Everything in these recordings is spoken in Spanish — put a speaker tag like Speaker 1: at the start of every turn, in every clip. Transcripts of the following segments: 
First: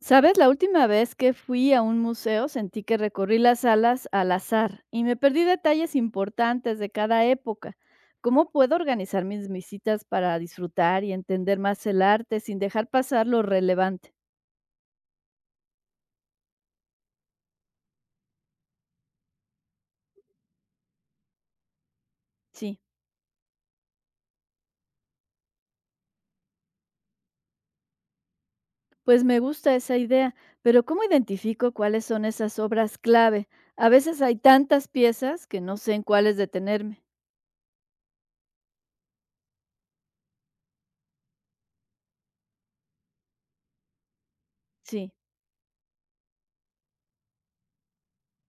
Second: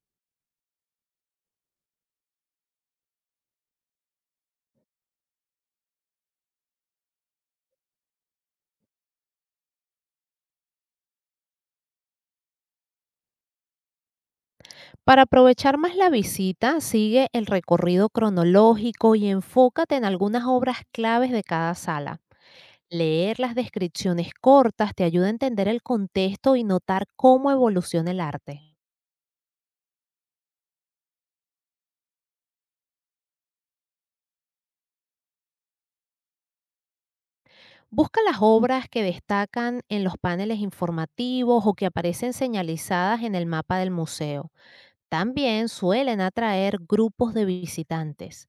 Speaker 1: ¿Sabes? La última vez que fui a un museo sentí que recorrí las salas al azar y me perdí detalles importantes de cada época. ¿Cómo puedo organizar mis visitas para disfrutar y entender más el arte sin dejar pasar lo relevante?
Speaker 2: Para aprovechar más la visita, sigue el recorrido cronológico y enfócate en algunas obras claves de cada sala.
Speaker 1: Sí,
Speaker 2: Leer las descripciones cortas te ayuda a entender el contexto y notar cómo evoluciona el arte.
Speaker 1: pues me gusta esa idea, pero ¿cómo identifico cuáles son esas obras clave? A veces hay tantas piezas que no sé en cuáles detenerme.
Speaker 2: Busca las obras que destacan en los paneles informativos o que aparecen señalizadas en el mapa del museo.
Speaker 1: Sí.
Speaker 2: También suelen atraer grupos de visitantes.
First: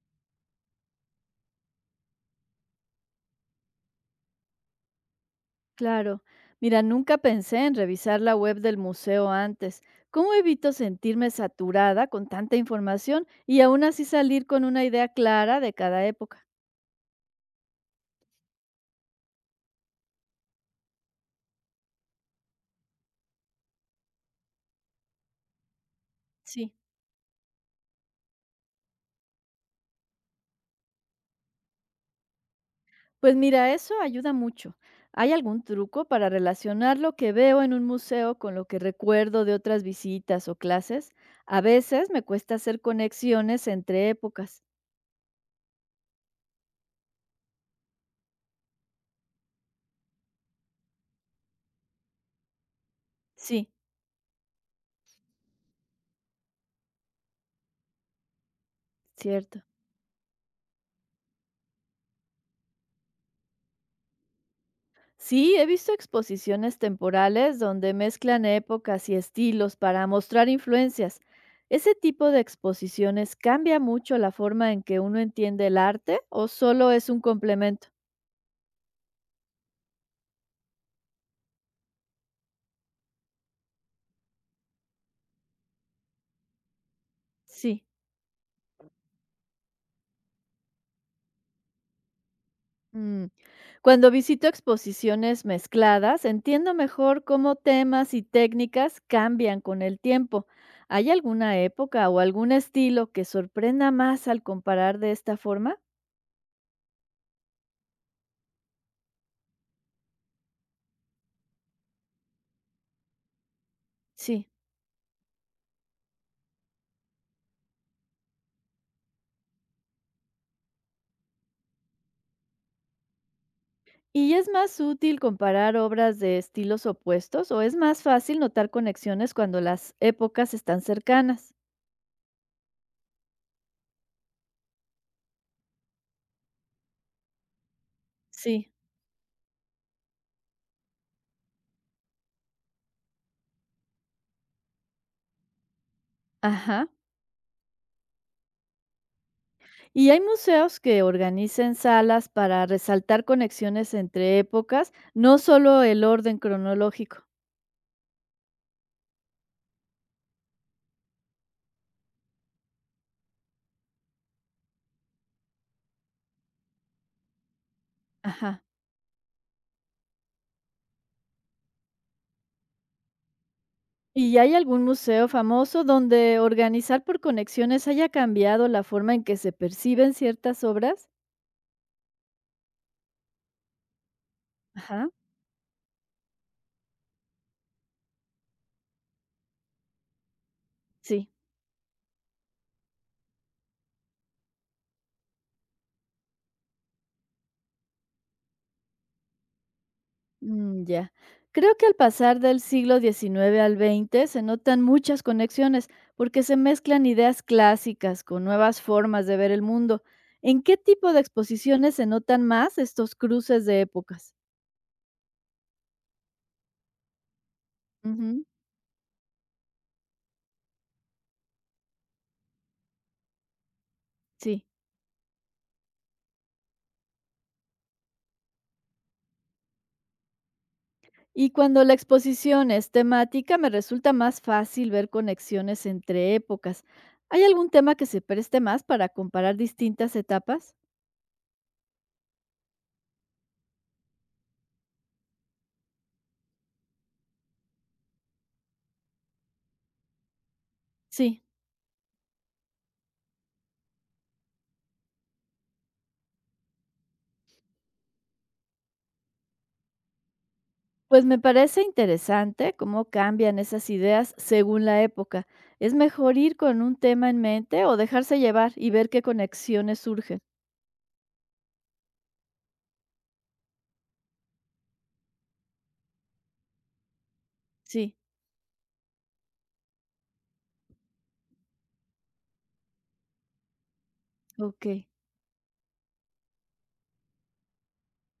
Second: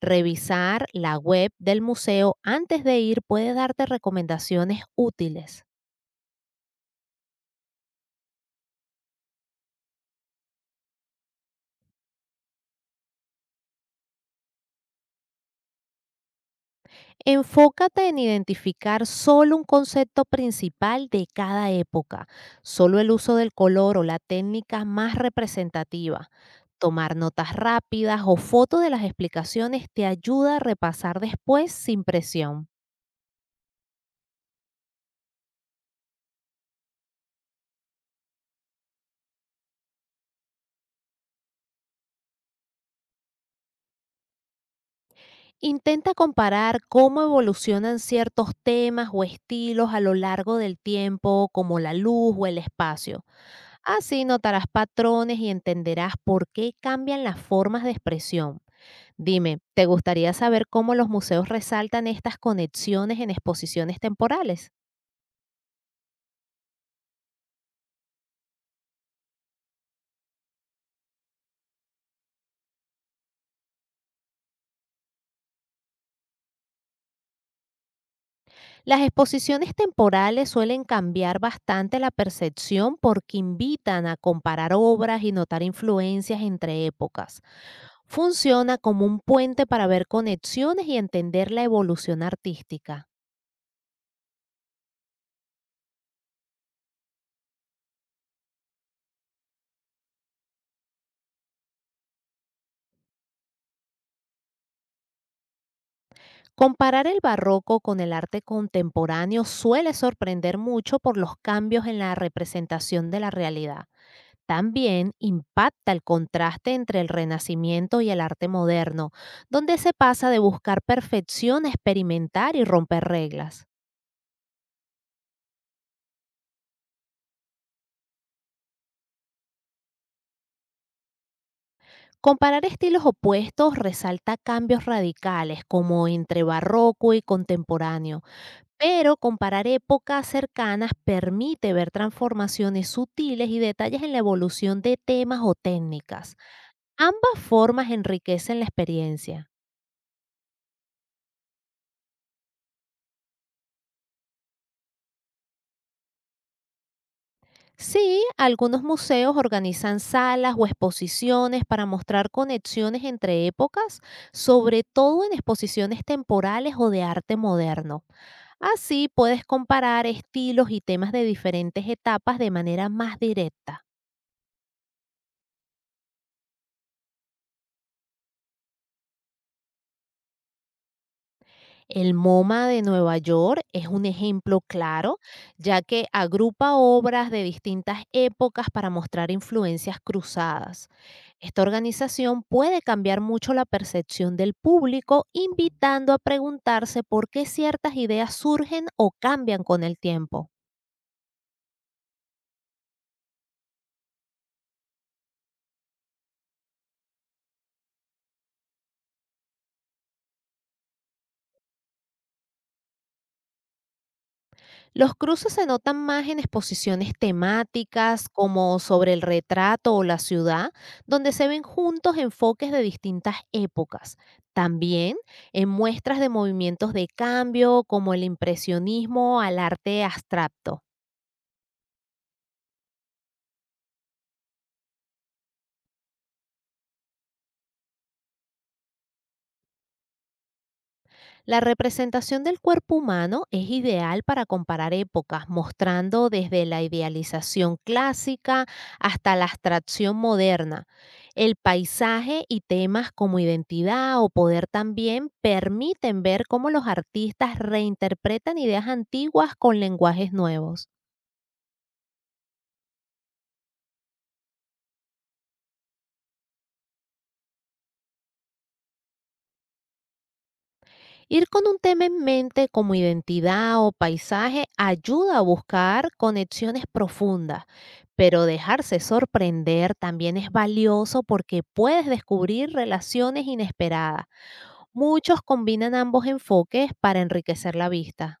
Speaker 2: Revisar la web del museo antes de ir puede darte recomendaciones útiles.
Speaker 1: Claro. Mira, nunca pensé en revisar la web del museo antes. ¿Cómo evito sentirme saturada con tanta información y aún así salir con una idea clara de cada época?
Speaker 2: Enfócate en identificar solo un concepto principal de cada época, solo el uso del color o la técnica más representativa.
Speaker 1: Sí.
Speaker 2: Tomar notas rápidas o fotos de las explicaciones te ayuda a repasar después sin presión.
Speaker 1: Pues mira, eso ayuda mucho. ¿Hay algún truco para relacionar lo que veo en un museo con lo que recuerdo de otras visitas o clases? A veces me cuesta hacer conexiones entre épocas.
Speaker 2: Intenta comparar cómo evolucionan ciertos temas o estilos a lo largo del tiempo, como la luz o el espacio.
Speaker 1: Sí,
Speaker 2: Así notarás patrones y entenderás por qué cambian las formas de expresión. Dime,
Speaker 1: cierto.
Speaker 2: ¿te gustaría saber cómo los museos resaltan estas conexiones en exposiciones temporales?
Speaker 1: Sí, he visto exposiciones temporales donde mezclan épocas y estilos para mostrar influencias. ¿Ese tipo de exposiciones cambia mucho la forma en que uno entiende el arte o solo es un complemento?
Speaker 2: Las exposiciones temporales suelen cambiar bastante la percepción porque invitan a comparar obras y notar influencias entre épocas.
Speaker 1: Sí.
Speaker 2: Funciona como un puente para ver conexiones y entender la evolución artística.
Speaker 1: Mm. Cuando visito exposiciones mezcladas, entiendo mejor cómo temas y técnicas cambian con el tiempo. ¿Hay alguna época o algún estilo que sorprenda más al comparar de esta forma?
Speaker 2: Comparar el barroco con el arte contemporáneo suele sorprender mucho por los cambios en la representación de la realidad.
Speaker 1: Sí.
Speaker 2: También impacta el contraste entre el Renacimiento y el arte moderno, donde se pasa de buscar perfección a experimentar y romper reglas.
Speaker 1: ¿Y es más útil comparar obras de estilos opuestos o es más fácil notar conexiones cuando las épocas están cercanas?
Speaker 2: Comparar estilos opuestos resalta cambios radicales como entre barroco y contemporáneo,
Speaker 1: Sí.
Speaker 2: pero comparar épocas cercanas permite ver transformaciones sutiles y detalles en la evolución de temas o técnicas.
Speaker 1: Ajá.
Speaker 2: Ambas formas enriquecen la experiencia.
Speaker 1: ¿Y hay museos que organicen salas para resaltar conexiones entre épocas, no solo el orden cronológico?
Speaker 2: Sí, algunos museos organizan salas o exposiciones para mostrar conexiones entre épocas, sobre todo en exposiciones temporales o de arte moderno.
Speaker 1: Ajá.
Speaker 2: Así puedes comparar estilos y temas de diferentes etapas de manera más directa.
Speaker 1: ¿Y hay algún museo famoso donde organizar por conexiones haya cambiado la forma en que se perciben ciertas obras?
Speaker 2: El MoMA de Nueva York es un ejemplo
Speaker 1: Ajá.
Speaker 2: claro, ya que agrupa obras de distintas épocas para mostrar influencias cruzadas.
Speaker 1: Sí.
Speaker 2: Esta organización puede cambiar mucho la percepción del público, invitando a preguntarse por qué ciertas ideas surgen o cambian con el tiempo.
Speaker 1: Mm, ya. Creo que al pasar del siglo XIX al XX se notan muchas conexiones porque se mezclan ideas clásicas con nuevas formas de ver el mundo. ¿En qué tipo de exposiciones se notan más estos cruces de épocas?
Speaker 2: Los cruces se notan más en exposiciones temáticas
Speaker 1: Ujú,
Speaker 2: como sobre el retrato o la ciudad, donde se ven juntos enfoques de distintas épocas.
Speaker 1: sí.
Speaker 2: También en muestras de movimientos de cambio como el impresionismo al arte abstracto.
Speaker 1: Y cuando la exposición es temática, me resulta más fácil ver conexiones entre épocas. ¿Hay algún tema que se preste más para comparar distintas etapas?
Speaker 2: La representación del cuerpo humano es ideal para comparar épocas, mostrando desde la idealización clásica hasta la abstracción moderna.
Speaker 1: Sí.
Speaker 2: El paisaje y temas como identidad o poder también permiten ver cómo los artistas reinterpretan ideas antiguas con lenguajes nuevos.
Speaker 1: Pues me parece interesante cómo cambian esas ideas según la época. ¿Es mejor ir con un tema en mente o dejarse llevar y ver qué conexiones surgen?
Speaker 2: Ir con un tema en mente como identidad o paisaje ayuda a buscar conexiones profundas.
Speaker 1: Sí,
Speaker 2: Pero dejarse sorprender también es valioso porque puedes descubrir relaciones inesperadas.
Speaker 1: ok.
Speaker 2: Muchos combinan ambos enfoques para enriquecer la vista.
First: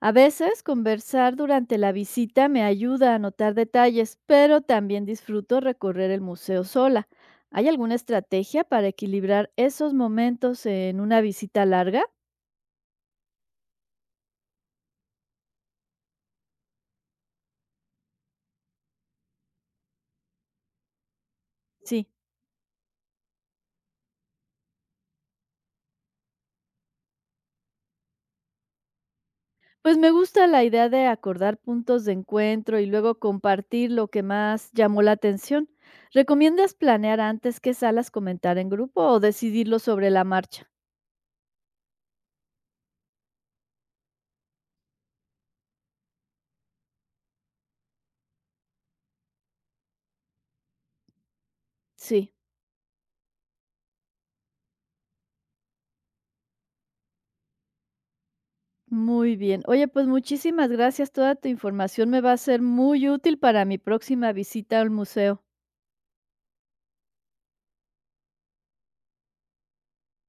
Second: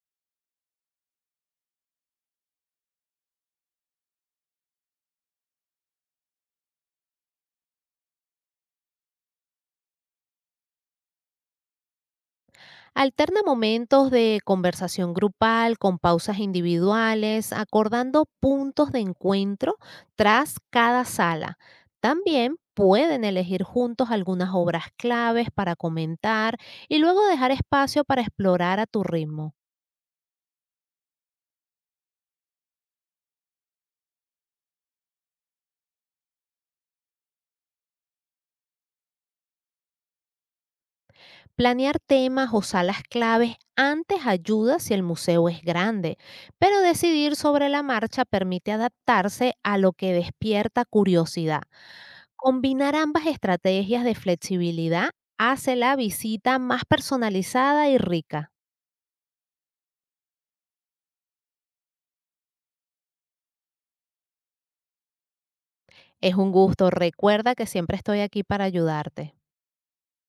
Speaker 1: A veces conversar durante la visita me ayuda a notar detalles, pero también disfruto recorrer el museo sola. ¿Hay alguna estrategia para equilibrar esos momentos en una visita larga?
Speaker 2: Alterna momentos de conversación grupal con pausas individuales, acordando puntos de encuentro tras cada sala.
Speaker 1: Sí.
Speaker 2: También pueden elegir juntos algunas obras claves para comentar y luego dejar espacio para explorar a tu ritmo.
Speaker 1: Pues me gusta la idea de acordar puntos de encuentro y luego compartir lo que más llamó la atención. ¿Recomiendas planear antes qué salas comentar en grupo o decidirlo sobre la marcha?
Speaker 2: Planear temas o salas claves antes ayuda si el museo es grande, pero decidir sobre la marcha permite adaptarse a lo que despierta curiosidad.
Speaker 1: Sí,
Speaker 2: Combinar ambas estrategias de flexibilidad hace la visita más personalizada y rica.
Speaker 1: muy bien. Oye, pues muchísimas gracias. Toda tu información me va a ser muy útil para mi próxima visita al museo.
Speaker 2: Es un gusto, recuerda que siempre estoy aquí para ayudarte.